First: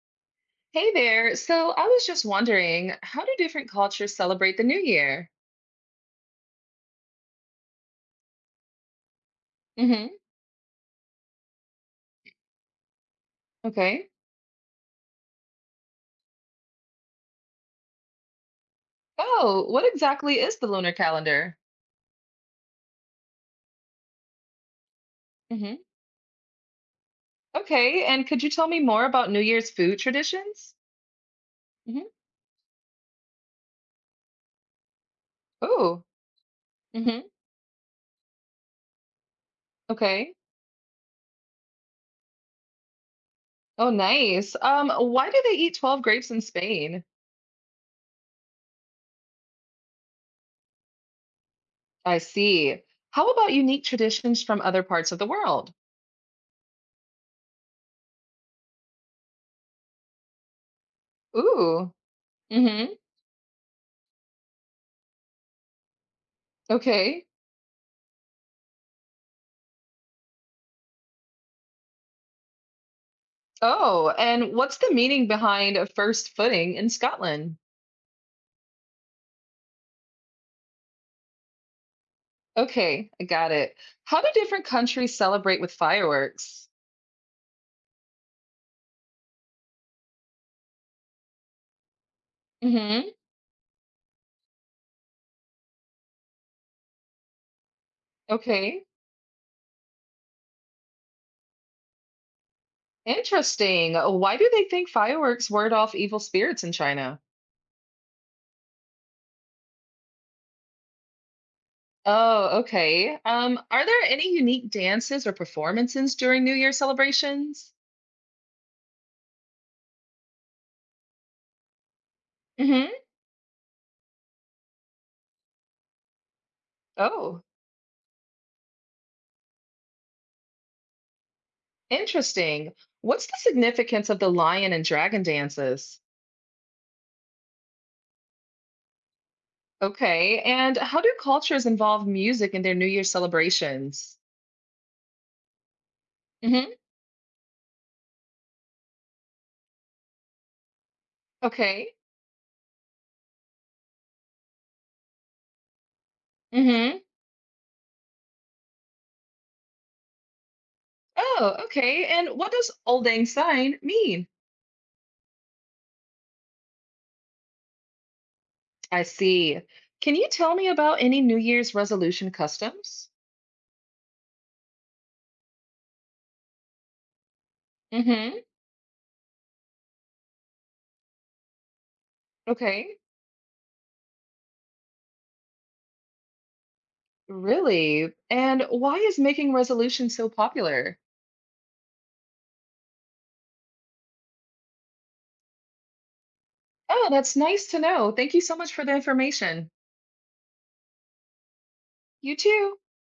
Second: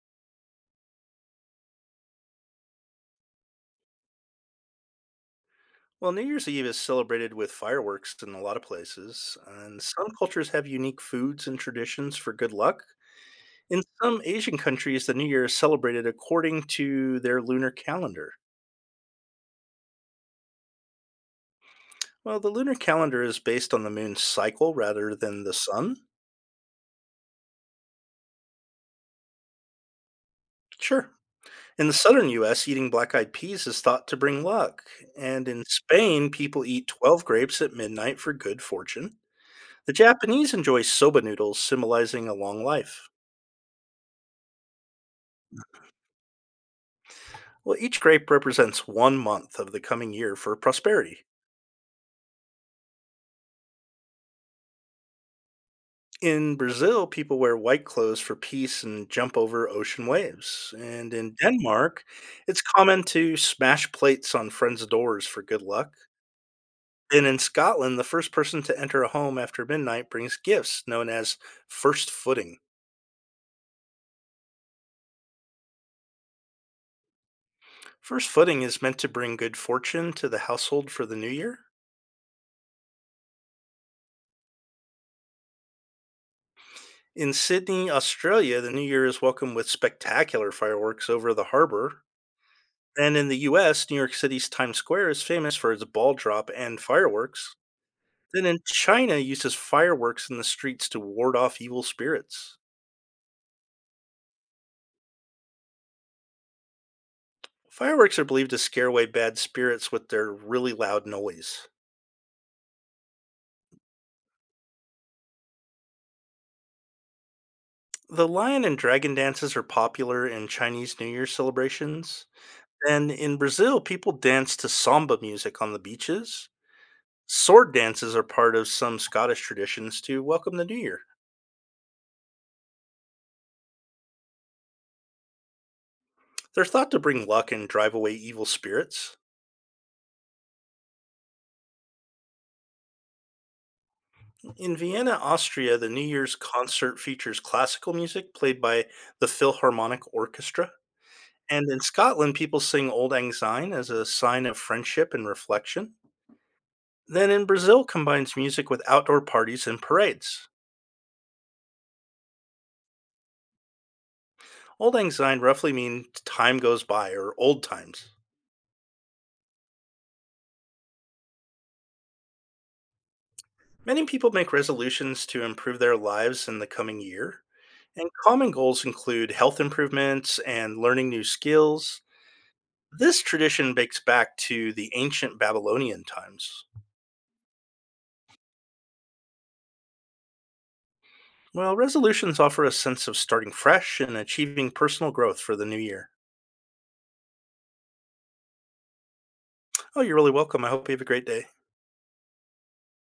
Hey there. So I was just wondering, how do different cultures celebrate the new year? Well, New Year's Eve is celebrated with fireworks in a lot of places, and Mm-hmm. some cultures have unique foods and traditions for good luck. In Okay. some Asian countries, the New Year is celebrated according to their lunar calendar. Oh, what exactly is the lunar calendar? Well, the lunar calendar is based on the moon's cycle rather than the Mm-hmm. sun. Okay, and could you tell me more about New Year's food traditions? Sure. In the Mm-hmm. southern US, eating black eyed peas is thought to bring luck. And in Oh. Spain, people eat Mm-hmm. 12 grapes at midnight for good fortune. The Okay. Japanese enjoy soba noodles, symbolizing a long life. Oh, nice. Why do they eat 12 grapes in Spain? Well, each grape represents one month of the coming year for prosperity. I see. How about unique traditions from other parts of the world? In Brazil, people wear white clothes for peace and jump over ocean waves. And in Ooh. Denmark, it's Mm-hmm. common to smash plates on friends' doors for good luck. Okay. And in Scotland, the first person to enter a home after midnight brings gifts known as first footing. Oh, and what's the meaning behind a first footing in Scotland? First footing is meant to bring good fortune to the household for the new year. Okay, I got it. How do different countries celebrate with fireworks? In Sydney, Australia, the new year is welcomed with spectacular fireworks over the harbour. Hmm. Then in the US, New York City's Times Square is famous for its ball drop and fireworks. Then in Okay, China uses fireworks in the streets to ward off evil spirits. interesting. Why do they think fireworks ward off evil spirits in China? Fireworks are believed to scare away bad spirits with their really loud noise. Oh, okay. Are there any unique dances or performances during New Year celebrations? The lion and dragon dances are popular in Chinese New Year celebrations. Hmm. And in Brazil, people dance to samba music on the beaches. Oh, Sword dances are part of some Scottish traditions to welcome the new year. interesting. What's the significance of the lion and dragon dances? They're thought to bring luck and drive away evil spirits. Okay, and how do cultures involve music in their New Year celebrations? In Vienna, Austria, the New Year's Hmm. concert features classical music played by the Philharmonic Orchestra. And in Okay. Scotland, people sing Old Lang Syne as a sign of friendship and reflection. Hmm. Then in Brazil, combines music with outdoor parties and parades. Oh, okay. And what does Old Lang Syne mean? Old Lang Syne roughly means time goes by or old times. I see. Can you tell me about any New Year's resolution customs? Many people make resolutions to improve their lives in the coming year. And Mm-hmm. common goals include health improvements and learning new skills. Okay. This tradition dates back to the ancient Babylonian times. Really? And why is making resolutions so popular? Well, resolutions offer a sense of starting fresh and achieving personal growth for the new year. Oh, that's nice to know. Thank you so much for the information. Oh, you're really welcome. I hope you have a great day. You too.